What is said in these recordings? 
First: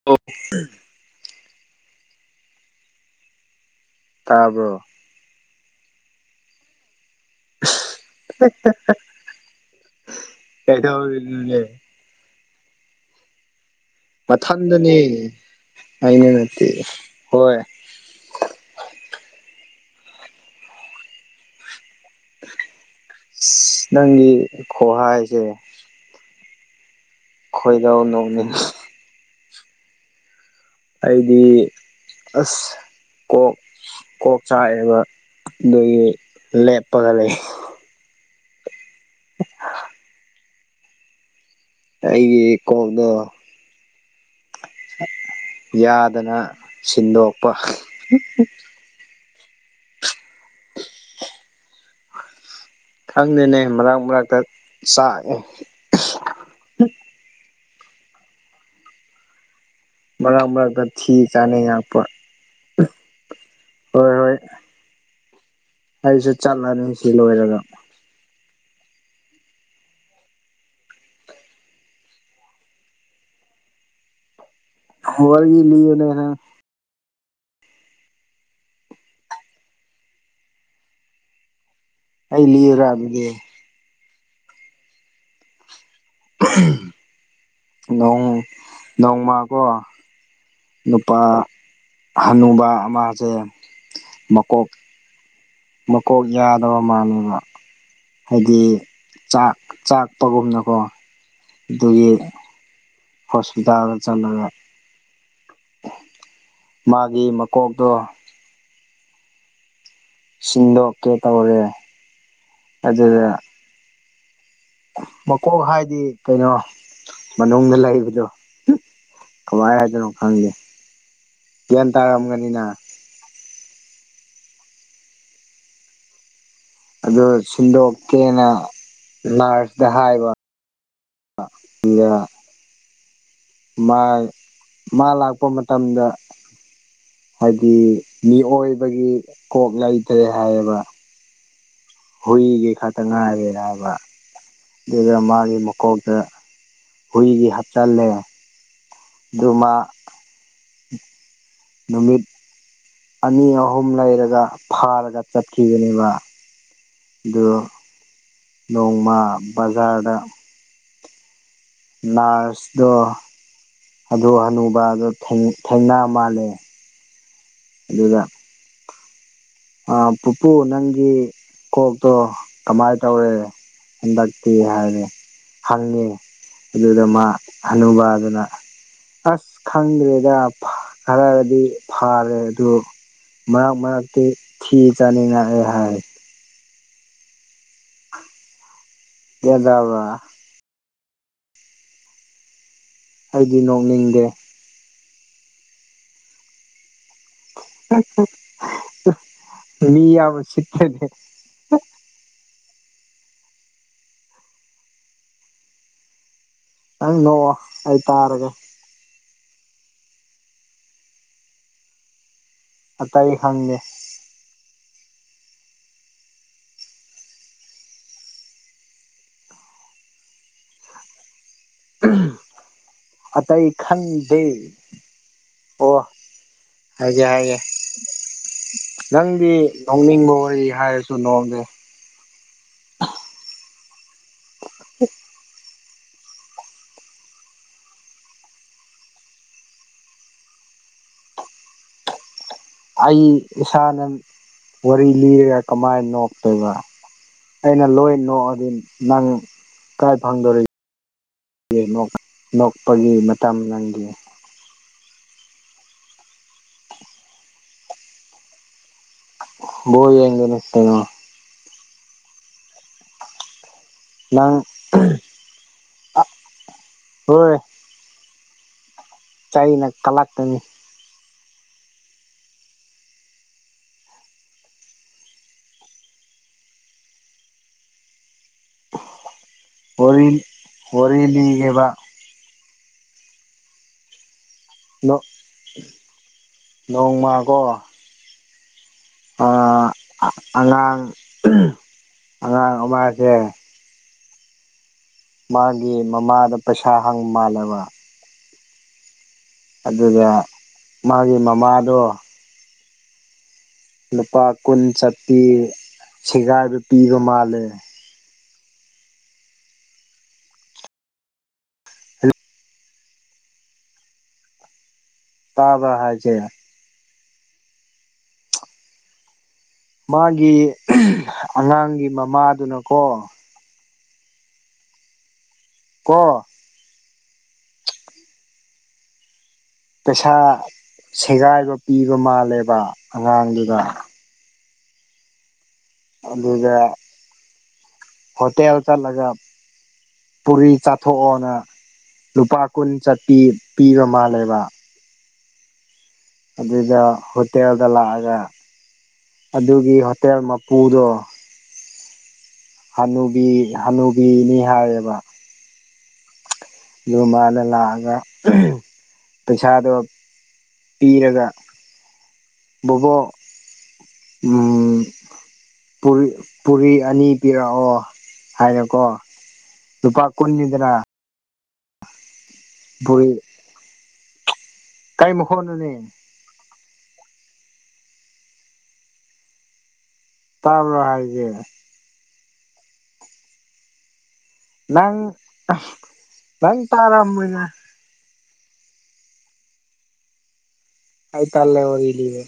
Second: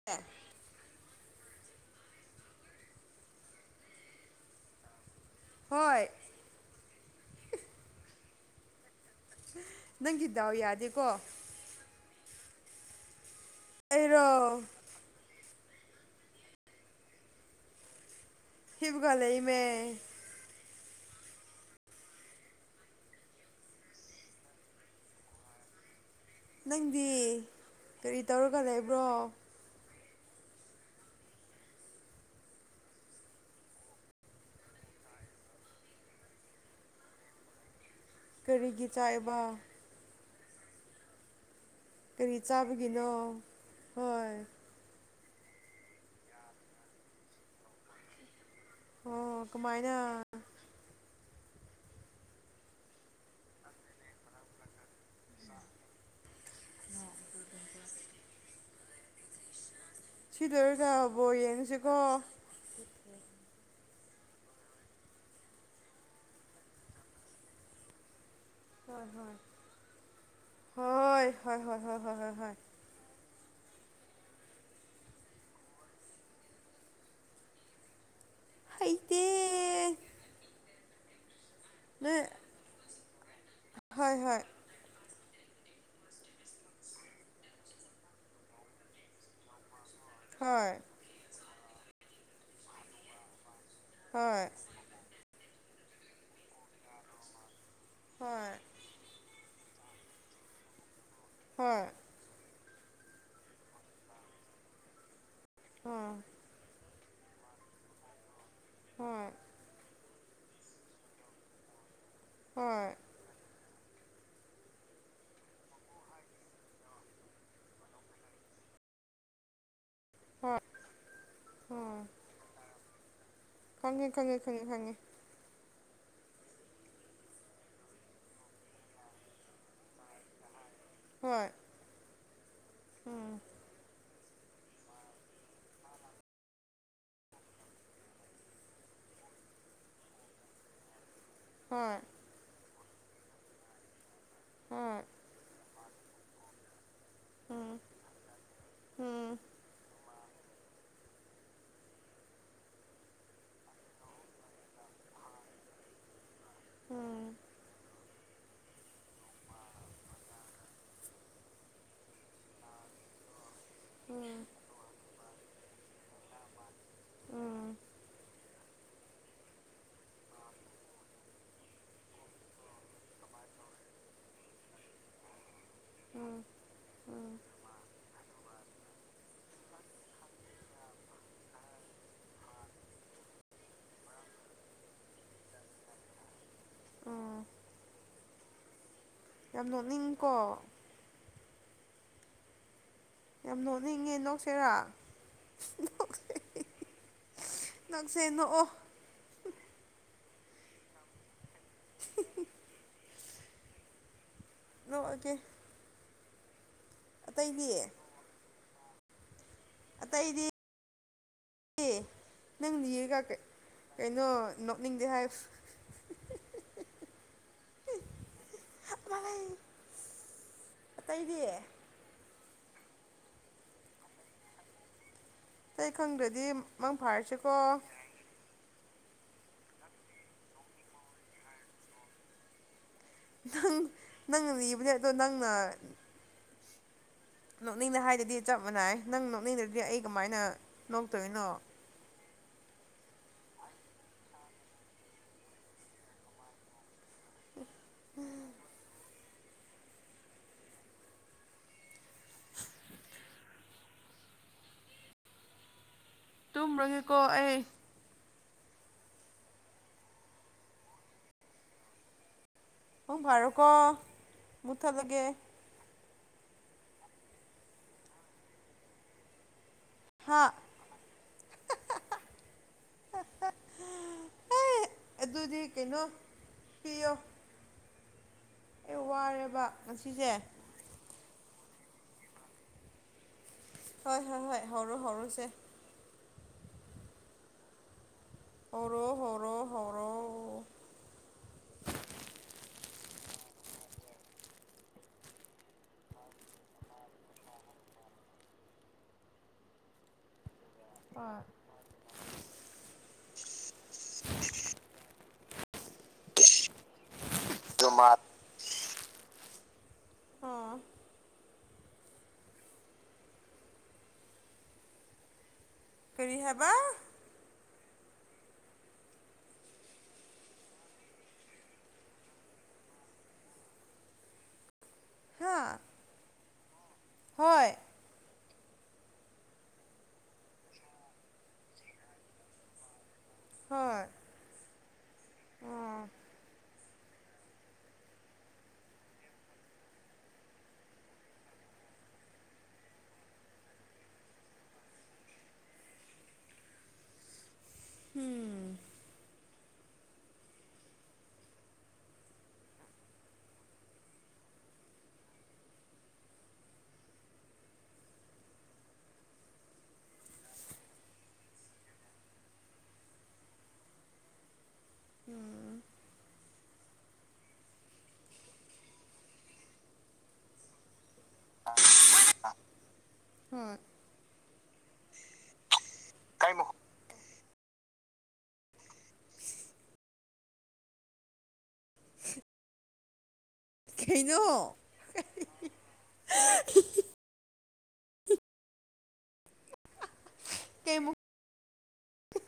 [unintelligible] ꯇꯥꯕ꯭ꯔꯣ꯫ ꯍꯣꯏ꯫ [unintelligible] ꯅꯪꯒꯤ ꯗꯥꯎ ꯌꯥꯗꯦꯀꯣ ꯀꯩꯗꯧꯔꯤꯅꯣꯅꯦ꯫ ꯑꯩꯔꯣ ꯃꯊꯟꯗꯅꯦ ꯑꯩꯅ ꯅꯠꯇꯦ ꯍꯣꯏ꯫ ꯍꯤꯞꯄꯒ ꯂꯩꯃꯦ ꯁ ꯅꯪꯒꯤ ꯈꯣꯍꯥꯏꯁꯦ ꯅꯪꯗꯤ ꯈꯣꯏꯗꯧ ꯀꯔꯤ ꯅꯣꯛꯅꯤꯡ ꯇꯧꯔꯒ ꯂꯩꯕ꯭ꯔꯣ ꯑꯩꯗꯤ ꯑꯁ ꯀꯣꯛ ꯀꯣꯛ ꯆꯥꯛꯑꯦꯕ ꯑꯗꯨꯒꯤ ꯂꯦꯞꯄꯒ ꯂꯩ ꯀꯔꯤꯒꯤ ꯆꯥꯛꯏꯕ ꯀꯔꯤ ꯑꯩꯒꯤ ꯀꯣꯛꯗꯣ ꯆꯥꯕꯒꯤꯅꯣ ꯍꯣꯏ ꯌꯥꯗꯅ ꯁꯤꯟꯗꯣꯛꯄ ꯑꯣ ꯀꯃꯥꯏꯅ ꯈꯪꯗꯦꯅꯦ ꯃꯔꯛ ꯃꯔꯛꯇ ꯆꯥꯛꯑꯦ [unintelligible] ꯃꯔꯛ ꯁꯤꯗꯔꯣ ꯃꯔꯛꯇ ꯖꯥ ꯊꯤ ꯕꯣꯜ ꯌꯦꯡꯁꯤꯀꯣ ꯆꯥꯅꯤꯡꯉꯛꯄ ꯍꯣꯏ ꯍꯣꯏ ꯑꯩꯁꯨ ꯆꯠꯂꯅꯤ ꯁꯤ ꯂꯣꯏꯔꯒ ꯍꯣꯏ ꯍꯣꯏ ꯍꯣꯏ ꯍꯣꯏ ꯍꯣꯏ ꯍꯣꯏ ꯍꯣꯏ ꯍꯣꯏ ꯍꯣꯏ ꯋꯥꯔꯤ ꯂꯤꯕꯅꯤ ꯍꯥꯏ ꯍꯩꯇꯦ ꯅꯣꯏ ꯑꯩ ꯂꯤꯌꯨꯔꯥ ꯑꯗꯨꯗꯤ ꯍꯣꯏ ꯍꯣꯏ ꯅꯣꯡ ꯅꯣꯡꯃꯀꯣ ꯍꯣꯏ ꯅꯨꯄꯥ ꯍꯅꯨꯕ ꯑꯃꯁꯦ ꯍꯣꯏ ꯃꯀꯣꯛ ꯃꯀꯣꯛ ꯌꯥꯗꯕ ꯃꯥꯜꯂꯦꯕ ꯍꯣꯏ ꯍꯥꯏꯗꯤ ꯆꯥꯛ ꯆꯥꯛꯄꯒꯨꯝꯅꯀꯣ ꯍꯣꯏ ꯑꯗꯨꯒꯤ ꯍꯣꯁꯄꯤꯇꯥꯜꯗ ꯆꯠꯂꯒ ꯎꯝ ꯃꯥꯒꯤ ꯃꯀꯣꯛꯇꯣ ꯍꯣꯏ ꯁꯤꯟꯗꯣꯛꯀꯦ ꯇꯧꯔꯦ ꯍꯣꯏ ꯑꯗꯨꯗ ꯃꯀꯣꯛ ꯍꯥꯏꯗꯤ ꯀꯩꯅꯣ ꯃꯅꯨꯡꯗ ꯂꯩꯕꯗꯣ ꯀꯃꯥꯏ ꯍꯥꯏꯗꯣꯏꯅꯣ ꯈꯪꯗꯦ ꯍꯣꯏ ꯒ꯭ꯌꯥꯟ ꯍꯣꯏ ꯇꯥꯔꯝꯒꯅꯤꯅ ꯈꯪꯉꯦ ꯈꯪꯉꯦ ꯈꯪꯉꯦ ꯈꯪꯉꯦ ꯑꯗꯨ ꯁꯤꯟꯗꯣꯛꯀꯦꯅ ꯅꯔꯁꯇ ꯍꯥꯏꯕ ꯍꯣꯏ ꯌꯥ ꯎꯝ ꯃꯥꯏ ꯃꯥ ꯂꯥꯛꯄ ꯃꯇꯝꯗ ꯍꯥꯏꯗꯤ ꯃꯤꯑꯣꯏꯕꯒꯤ ꯀꯣꯛ ꯂꯩꯇ꯭ꯔꯦ ꯍꯥꯏꯌꯦꯕ ꯍꯣꯏ ꯍꯨꯏꯒꯤ ꯈꯛꯇ ꯉꯥꯏꯔꯦꯅ ꯍꯥꯏꯕ ꯍꯣꯏ ꯑꯗꯨꯗ ꯃꯥꯒꯤ ꯃꯀꯣꯛꯇ ꯍꯨꯏꯒꯤ ꯎꯝ ꯍꯥꯞꯆꯜꯂꯦ ꯎꯝ ꯑꯗꯨ ꯃꯥ ꯅꯨꯃꯤꯠ ꯑꯅꯤ ꯑꯍꯨꯝ ꯂꯩꯔꯒ ꯐꯥꯔꯒ ꯆꯠꯈꯤꯕꯅꯦꯕ ꯎꯝ ꯎꯝ ꯑꯗꯨ ꯅꯣꯡꯃ ꯕꯖꯥꯔꯗ ꯅꯔꯁꯇꯣ ꯑꯗꯨꯨ ꯍꯅꯨꯕꯗꯣ ꯊꯦꯡ ꯊꯦꯡꯅ ꯃꯥꯜꯂꯦ ꯑꯗꯨꯗ ꯑ ꯄꯨꯄꯨ ꯅꯪꯒꯤ ꯀꯣꯛꯇꯣ ꯀꯃꯥꯏ ꯇꯧꯔꯦ ꯍꯟꯗꯛꯇꯤ ꯍꯥꯏꯔꯦ ꯍꯪꯉꯦ ꯎꯝ ꯎꯝ ꯑꯗꯨꯗ ꯃꯥ ꯎꯝ ꯍꯅꯨꯕꯥ ꯑꯗꯨꯅ ꯑꯁ ꯈꯪꯗ꯭ꯔꯦꯗ ꯈꯔꯗꯤ ꯐꯔꯦ ꯑꯗꯨ ꯃꯔꯛ ꯃꯔꯛꯇꯤ ꯊꯤ ꯆꯥꯅꯤꯡꯉꯑꯦ ꯍꯥꯏ ꯎꯝ ꯒ꯭ꯌꯥꯟ ꯌꯥꯝ ꯇꯥꯕ꯭ꯔꯥ ꯅꯣꯛꯅꯤꯡꯉꯤꯀꯣ ꯑꯩꯗꯤ ꯌꯥꯝ ꯅꯣꯛꯅꯤꯡꯉꯦ ꯅꯣꯛꯅꯤꯡꯗꯦ ꯅꯣꯛꯁꯤꯔꯥ ꯅꯛꯁꯦ ꯅꯣꯛꯑꯣ [unintelligible] ꯃꯤ ꯌꯥꯝ ꯎꯁꯤꯠꯇ꯭ꯔꯗꯤ ꯅꯣꯛꯑꯒꯦ ꯅꯪ ꯅꯣꯛꯑꯣ ꯑꯇꯩꯗꯤ ꯑꯩ ꯇꯥꯔꯒꯦ ꯑꯇꯩꯗꯤ ꯑꯦ ꯅꯪ ꯅꯤꯔꯒ ꯑꯇꯩ ꯀꯩ ꯈꯪꯗꯦ ꯀꯩꯅꯣ ꯅꯣꯛꯅꯤꯡꯗꯦ ꯍꯥꯏ [unintelligible] [unintelligible] ꯑꯇꯩꯗꯤ ꯎꯍꯨꯝ ꯑꯇꯩ ꯈꯪꯗꯦ ꯑꯇꯩ ꯑꯣ ꯈꯪꯗ꯭ꯔꯗꯤ ꯃꯪ ꯍꯥꯏꯒꯦ ꯐꯥꯔꯁꯦꯀꯣ ꯍꯥꯏꯒꯦ ꯅꯪꯗꯤ ꯅꯣꯛꯅꯤꯡꯕ ꯋꯥꯔꯤ ꯍꯥꯏꯔꯁꯨ ꯅꯣꯛꯗꯦ ꯅꯪ ꯅꯪꯅ ꯂꯤꯕꯅꯦ ꯑꯗꯣ ꯅꯪꯅ ꯅꯣꯛꯅꯤꯡꯅ ꯍꯥꯏꯗꯗꯤ ꯆꯞ ꯃꯥꯅꯥꯏ ꯅꯪ ꯅꯣꯛꯅꯤꯡꯗ꯭ꯔꯗꯤ ꯑꯩ ꯀꯃꯥꯏꯅ ꯅꯣꯛꯇꯣꯏꯅꯣ ꯑꯩ ꯏꯁꯥꯅꯟ ꯋꯥꯔꯤ ꯂꯤꯔꯒ ꯀꯃꯥꯏ ꯅꯣꯛꯇꯣꯏꯕ ꯑꯩꯅ ꯂꯣꯏ ꯅꯣꯛꯑꯗꯤꯟ ꯅꯪ ꯀꯥꯏ ꯐꯪꯗꯧꯔꯤ ꯒꯦ ꯅꯣꯛ ꯅꯣꯛꯄꯒꯤ ꯃꯇꯝ ꯅꯪꯒꯤ ꯇꯨꯝꯔꯒꯦꯀꯣ ꯑꯩ ꯕꯣꯜ ꯌꯦꯡꯗꯣꯏꯅꯦ ꯀꯩꯅꯣ ꯄꯨꯡ ꯐꯔꯣ ꯀꯣ ꯅꯪ ꯑꯥ ꯍꯣꯏ ꯆꯩꯅꯛ ꯍꯥꯥ [unintelligible] ꯑꯦ ꯑꯗꯨꯗꯤ ꯀꯩꯅꯣ ꯄꯤꯌꯣ ꯑꯩ ꯋꯥꯔꯦꯕ ꯋꯔꯤ ꯉꯁꯤꯁꯦ ꯋꯥꯔꯤ ꯂꯤꯒꯦꯕ ꯍꯣꯏ ꯍꯣꯏ ꯍꯣꯏ ꯍꯧꯔꯣ ꯅꯣꯛ ꯍꯧꯔꯣꯁꯦ ꯅꯣꯡꯃꯒꯣ ꯍꯧꯔꯣ ꯍꯣꯠ ꯑꯥ ꯑꯉꯥꯡ ꯑꯉꯥꯡ ꯑꯃꯥꯁꯦ ꯃꯥꯒꯤ ꯃꯃꯥꯗ ꯄꯩꯁꯥ ꯍꯪ ꯃꯥꯜꯂꯦꯕ ꯑꯗꯨꯒ ꯃꯥꯒꯤ ꯍꯣꯏ ꯃꯃꯥꯗꯣ ꯂꯨꯄꯥ ꯀꯨꯟ ꯆꯠꯄꯤ ꯁꯦꯒꯥꯏꯕ ꯄꯤꯕ ꯃꯥꯜꯂꯦ [unintelligible] ꯑꯣ ꯇꯥꯕ꯭ꯔꯥ ꯀꯔꯤ ꯍꯥꯏꯆꯦ ꯍꯥꯏꯕ ꯃꯥꯒꯤ ꯑꯉꯥꯡꯒꯤ ꯃꯃꯥꯗꯨꯅꯀꯣ ꯍꯥꯥ ꯀꯣ ꯍꯣꯏ ꯄꯩꯁꯥ ꯁꯦꯒꯥꯏꯕ ꯄꯤꯕ ꯃꯥꯜꯂꯦꯕ ꯑꯉꯥꯡꯗꯨꯗ ꯍꯣꯏ ꯑꯣ ꯑꯗꯨꯒ ꯍꯣꯇꯦꯜ ꯆꯠꯂꯒ ꯄꯨꯔꯤ ꯆꯥꯊꯣꯛꯑꯣꯅ ꯂꯨꯄꯥ ꯀꯨꯟ ꯆꯠꯄꯤ ꯄꯤꯕ ꯃꯥꯜꯂꯦꯕ ꯑꯗꯨꯗ ꯍꯣꯇꯦꯜꯗ ꯂꯥꯛꯑꯒ ꯎꯝ ꯑꯗꯨꯒꯤ ꯍꯣꯇꯦꯜ ꯃꯄꯨꯗꯣ ꯍꯅꯨꯕꯤ ꯍꯅꯨꯕꯤꯅꯤ ꯍꯥꯏꯌꯦꯕ ꯗꯨ ꯃꯅꯥ ꯂꯥꯛꯑꯒ ꯄꯩꯁꯥꯗꯣ ꯄꯤꯔꯒ ꯕꯣꯕꯣꯛ ꯎꯝ ꯎꯝ ꯄꯨꯔꯤ ꯄꯨꯔꯤ ꯑꯅꯤ ꯄꯤꯔꯛꯑꯣ ꯍꯥꯏꯔꯦꯀꯣ ꯂꯨꯄꯥ ꯀꯨꯟꯅꯤꯗꯅ [inaudible] ꯕꯨꯔꯤ ꯍꯣꯏ ꯀꯩ ꯃꯈꯣꯟꯅꯣꯅꯦ ꯀꯩ ꯃꯈꯣ [inaudible] ꯇꯥꯕ꯭ꯔꯥ ꯍꯥꯏꯖꯦ [inaudible] ꯀꯩꯅꯣ ꯅꯪ ꯑꯁ ꯅꯪ ꯇꯥꯔꯝꯅꯤꯅ ꯀꯦꯃꯨꯛ ꯑꯩꯪ ꯇꯜꯂꯕ ꯃꯤꯅꯤꯅꯦ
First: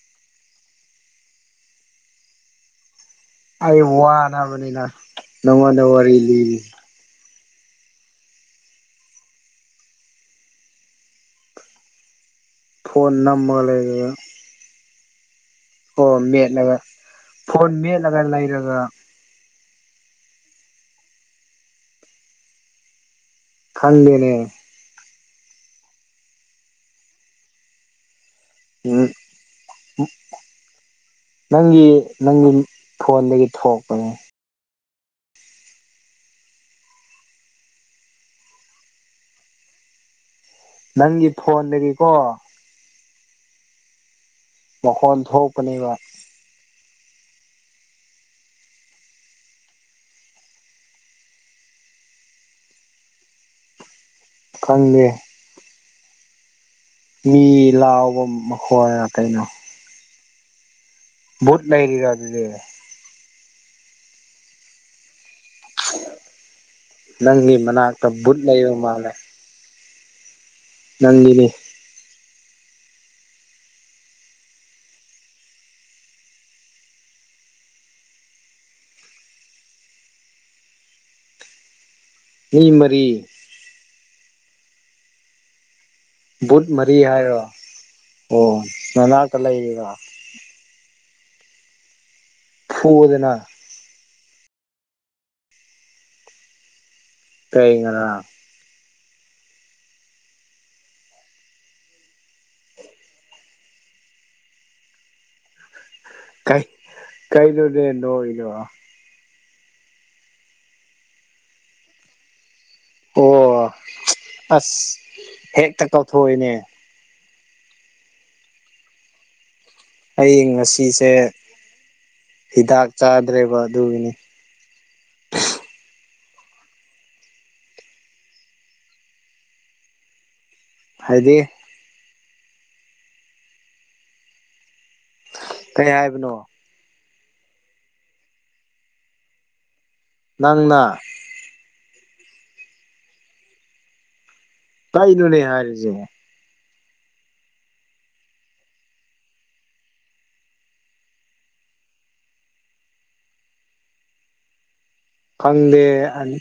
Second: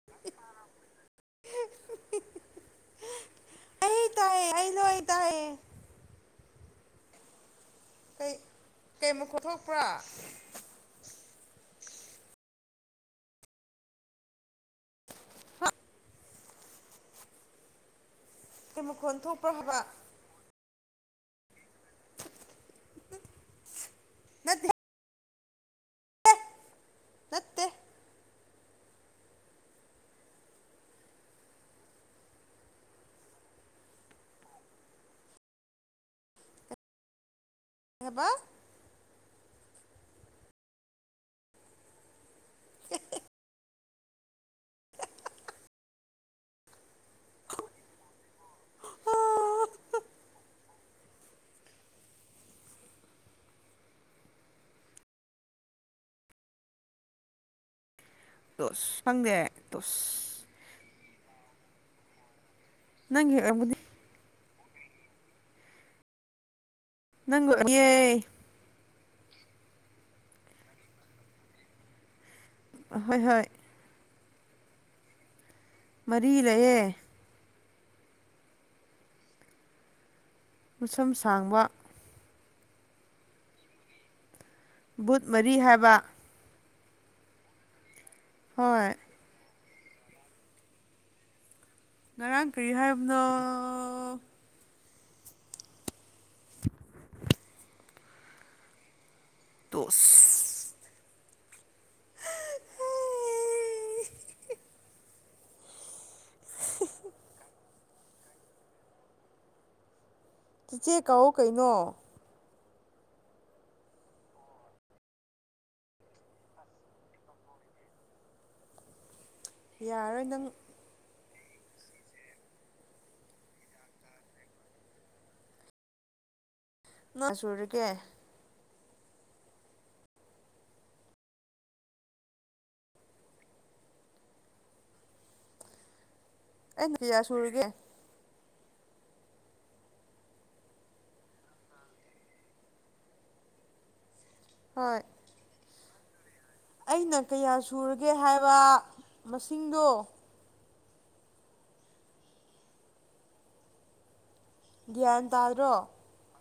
[inaudible] ꯑꯩ ꯇꯥꯏꯌꯦ ꯑꯩ ꯋꯥꯅꯕꯅꯤꯗ ꯂꯣꯏ ꯇꯥꯏꯌꯦ ꯅꯉꯣꯟꯗ ꯋꯥꯔꯤ ꯂꯤꯔꯤ ꯀꯩ ꯀꯩ ꯃꯈꫭꯟ ꯊꫭꯛꯄ꯭ꯔꯥ ꯐꯣꯟ ꯅꯝꯃ ꯂꯩꯔꯨꯔꯅꯨ ꯑꯥ ꯐꯣꯟ ꯃꯦꯠꯂꯒ ꯐꯣꯟ ꯃꯦꯠꯂꯒ ꯂꯩꯔꯥ ꯀꯣꯟ ꯃꯈꫭꯟ ꯊꯣꯛꯄ꯭ꯔꯥ ꯍꯥꯏꯕ꯭ꯔꯥ ꯈꯪꯗꯦꯅꯦ ꯅꯠꯇꯦ ꯅꯠꯇꯦ ꯎꯝ ꯎꯝ ꯅꯪꯒꯤ ꯅꯪꯒꯤ ꯐꯣꯟꯗꯒꯤ ꯊꯣꯛꯄꯅꯦ ꯀꯩ ꯍꯥꯏꯕ ꯅꯪꯒꯤ ꯐꯣꯟꯗꯒꯤꯀꯣ ꯃꯈꯣꯟ ꯊꯣꯛꯄꯅꯦꯕ ꯈꯪꯉꯦ ꯃꯤ ꯂꯥꯎꯕꯝ ꯗꫭ ꯎꯁ ꯈꯪꯗꯦ ꯇꯣꯑꯁ ꯕꯨꯠ ꯂꯩꯔꯤꯔ ꯑꯗꯨꯗꯤ ꯅꯪꯒꯤ ꯑꯣꯏꯕꯨꯗꯤ ꯅꯪꯒꯤ ꯃꯅꯥꯛꯇ ꯕꯨꯠ ꯂꯩꯔ ꯃꯥꯜꯂꯦ ꯅꯪꯒꯤꯅꯤ ꯍꯣꯏ ꯍꯣꯏ ꯃꯔꯤ ꯂꯩꯌꯦ꯫ ꯃꯁꯝ ꯁꯥꯡꯕ ꯃꯤ ꯃꯔꯤ ꯕꯨꯠ ꯃꯔꯤ ꯍꯥꯏꯕ ꯕꯨꯠ ꯃꯔꯤ ꯍꯥꯏꯔꯣ ꯑꯣ ꯍꯣꯏ ꯅꯅꯥꯛꯇ ꯂꯩꯔꯤꯔꯣ꯫ ꯉꯔꯥꯡ ꯀꯔꯤ ꯍꯥꯏꯕꯅꯣ꯫ ꯐꯨꯗꯅ ꯀꯔꯤ ꯉꯥꯔꯥꯡ ꯇꯣꯁ ꯀꯩ ꯀꯩꯅꯣꯅꯦ ꯅꯣꯗꯣ ꯆꯤꯆꯦ ꯀꯧꯋꯣ ꯀꯩꯅꯣ꯫ ꯑꯣ ꯑꯁ ꯍꯦꯛꯇ ꯇꯧꯊꯣꯛꯢꯅꯦ꯫ ꯌꯥꯔꯣꯏ ꯑꯩ ꯅꯪ ꯉꯁꯤꯁꯦ ꯍꯤꯗꯥꯛ ꯆꯥꯗ꯭ꯔꯦꯕ ꯑꯗꯨꯒꯤꯅꯤ꯫ ꯅꯣꯏ ꯁꯨꯔꯒꯦ ꯍꯥꯏꯗꯤ ꯀꯩ ꯍꯥꯏꯕꯅꯣ? ꯑꯩꯅ ꯀꯌꯥ ꯁꯨꯔꯥꯒꯦ꯫ ꯅꯪꯅ ꯍꯣꯏ ꯀꯩꯅꯣꯅꯦ ꯍꯥꯏꯔꯤꯁꯦ ꯑꯩꯅ ꯀꯌꯥ ꯁꯨꯔꯒꯦ ꯍꯥꯏꯕ ꯃꯁꯤꯡꯗꯣ꯫ ꯒ꯭ꯌꯥꯟ ꯇꯥꯗ꯭ꯔꯣ ꯐꯪꯗꯦ ꯑꯩ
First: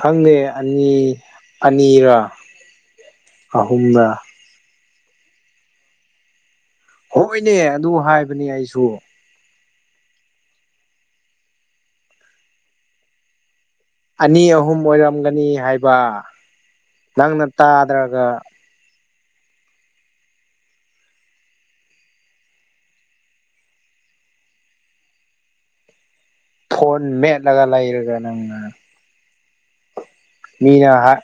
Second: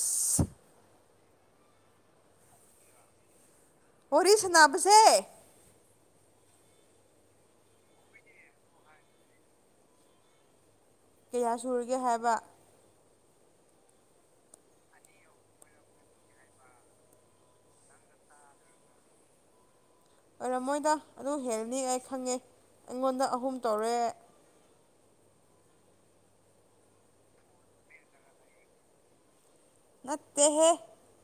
ꯈꯪꯗꯦ ꯑꯅꯤ ꯑꯅꯤꯔ ꯑꯍꯨꯝꯔ꯫ ꯋꯥꯔꯤ ꯁꯥꯟꯅꯕꯁꯦ ꯍꯣꯏꯅꯦ ꯑꯗꯨ ꯍꯥꯏꯕꯅꯦ ꯑꯩꯁꯨ꯫ ꯀꯥꯌ ꯁꯨꯔꯒꯦ ꯍꯥꯏꯕ꯫ ꯑꯅꯤ ꯑꯍꯨꯝ ꯑꯣꯏꯔꯝꯒꯅꯤ ꯍꯥꯏꯕ ꯅꯪꯅ ꯇꯥꯗ꯭ꯔꯒ꯫ ꯑꯣꯏꯔꯝꯃꯣꯏꯗ ꯑꯗꯨ ꯍꯦꯜꯂꯅꯤ ꯑꯩ ꯈꯪꯉꯦ ꯑꯩꯉꯣꯟꯗ ꯑꯍꯨꯝ ꯇꯧꯔꯦ ꯐꯣꯟ ꯃꯦꯠꯂꯒ ꯂꯩꯔꯒ ꯅꯪꯅ꯫ ꯅꯠꯇꯦ ꯃꯤꯅ ꯍꯥꯠ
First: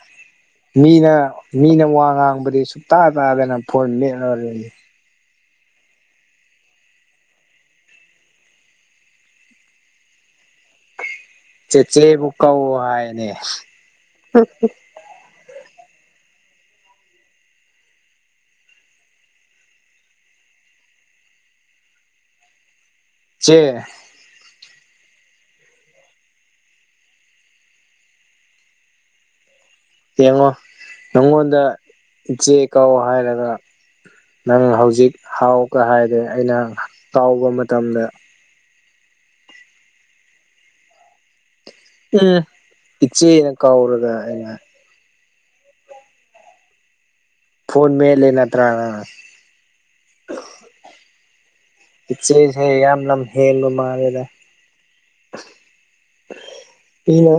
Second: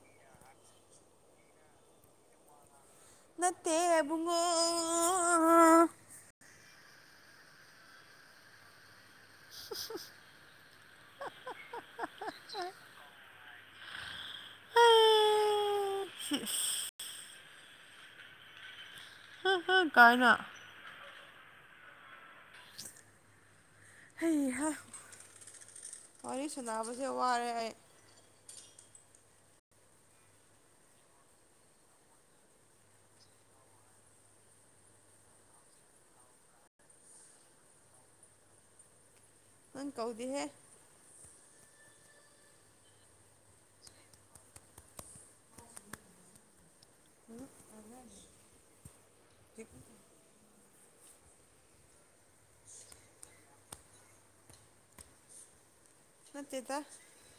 ꯃꯤꯅ ꯃꯤꯅ ꯋꯥ ꯉꯥꯡꯕꯗꯤ ꯁꯨꯛ ꯇꯥ ꯇꯥꯗꯅ ꯅꯠꯇꯦ ꯐꯣꯟ ꯃꯦꯠꯂꯒ ꯑꯕꯨꯡꯉꯣ ꯂꯩꯌꯦ꯫ [inaudible] ꯆꯦ ꯆꯦꯕꯨ ꯀꯧ ꯍꯥꯏꯕꯅꯦ꯫ ꯍꯥ ꯍꯥ ꯀꯥꯏꯅ ꯆꯦ ꯍꯩ ꯍꯥ ꯋꯥꯔꯤ ꯁꯥꯟꯅꯕꯁꯦ ꯋꯥꯔꯦ ꯑꯩ꯫ ꯌꯦꯡꯉꯣ ꯅꯪꯉꯣꯟꯗ ꯏꯆꯦ ꯀꯧ ꯍꯥꯏꯔꯒ꯫ ꯅꯪ ꯍꯧꯖꯤꯛ ꯍꯥꯎꯒ ꯍꯥꯏꯔꯦ ꯑꯩꯅ ꯀꯧꯕ ꯃꯇꯝꯗ꯫ ꯅꯪ ꯀꯧꯗꯦꯍꯦ꯫ ꯎꯝ ꯏꯆꯦꯅ ꯀꯥꯎꯔꯒ ꯑꯩꯅ꯫ ꯐꯣꯟ ꯃꯦꯠ ꯂꯩ ꯅꯠꯇ꯭ꯔ ꯅꯪ ꯍꯧꯖꯤꯛ ꯏꯆꯦꯁꯦ ꯌꯥꯝ ꯂꯝ ꯍꯦꯟꯕ ꯃꯥꯜꯂꯦꯗ꯫ ꯅꯠꯇꯦꯗ ꯃꯤꯅ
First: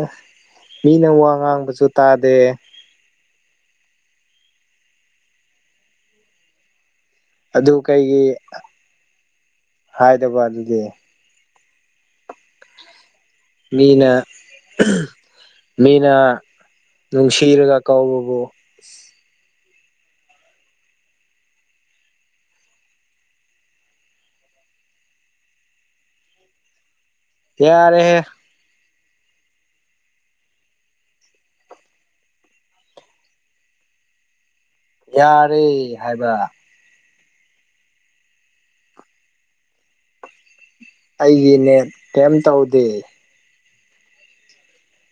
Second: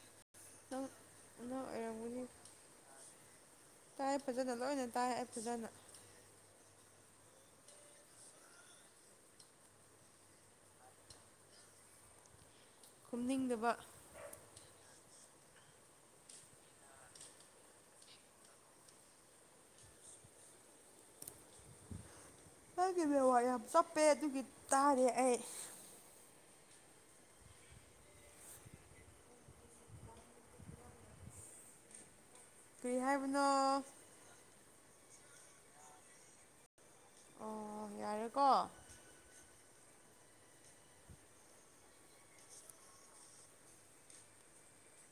ꯅꯪ ꯃꯤꯅ ꯋꯥ ꯅꯪ ꯉꯥꯡꯕꯁꯨ ꯑꯣꯏꯔꯝꯒꯅꯤ ꯇꯥꯗꯦ꯫ ꯇꯥꯏ ꯐꯖꯅ ꯂꯣꯏꯅ ꯇꯥꯏ ꯑꯩ ꯐꯖꯅ꯫ ꯑꯗꯨ ꯀꯩꯒꯤ ꯍꯥꯏꯗꯕ ꯑꯗꯨꯗꯤ ꯈꯨꯝꯅꯤꯡꯗꯕ ꯃꯤꯅ ꯃꯤꯅ ꯅꯨꯡꯁꯤꯔꯒ ꯀꯧꯕꯕꯨ ꯑꯩꯒꯤ ꯅꯦꯠꯋꯥꯛ ꯌꯥꯝ ꯆꯞꯄꯦ ꯑꯗꯨꯒꯤ ꯇꯥꯗꯦ ꯑꯩ ꯌꯥꯔꯦꯍꯦ ꯀꯩ ꯍꯥꯏꯕꯅꯣ ꯌꯥꯔꯦ ꯍꯥꯏꯕ ꯑꯣ ꯌꯥꯔꯦꯀꯣ ꯑꯩꯒꯤ ꯅꯦꯠ ꯀꯩꯝ ꯇꯧꯗꯦ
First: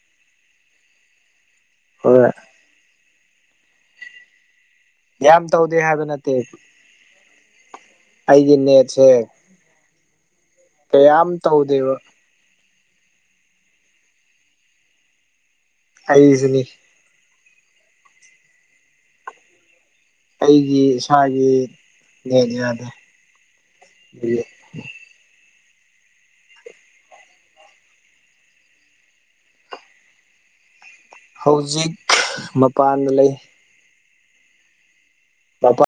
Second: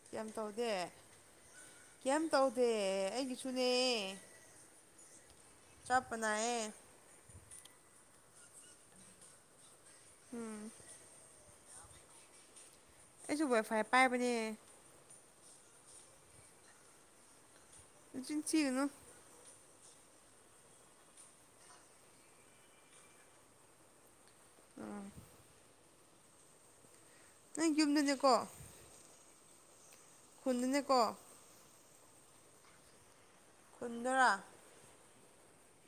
ꯀꯩꯝ ꯇꯧꯗꯦ ꯀꯩꯝ ꯍꯣꯏ ꯇꯧꯗꯦ ꯑꯩꯒꯤꯁꯨꯅꯦ ꯌꯥꯝ ꯇꯧꯗꯦ ꯍꯥꯏꯕ ꯆꯞꯄ ꯅꯠꯇꯦ ꯅꯥꯏꯌꯦ ꯑꯩꯒꯤ ꯅꯦꯠꯁꯦ ꯎꯝ ꯀꯌꯥꯝ ꯇꯧꯗꯦꯕ ꯑꯩꯁꯨ ꯋꯥꯏꯐꯥꯏ ꯄꯥꯏꯕꯅꯦ ꯑꯩꯖꯨꯅꯤ ꯅꯆꯤꯟ ꯊꯤꯒꯅꯨ ꯑꯩꯒꯤ ꯏꯁꯥꯒꯤ ꯅꯦꯠ ꯌꯥꯗꯦ ꯑꯥ ꯅꯣꯏ ꯌꯨꯝꯗꯅꯦꯀꯣ ꯈꯨꯟꯗꯅꯦꯀꯣ ꯍꯧꯖꯤꯛ ꯃꯄꯥꯟꯗ ꯂꯩ ꯈꯨꯟꯗ ꯃꯄꯥꯟ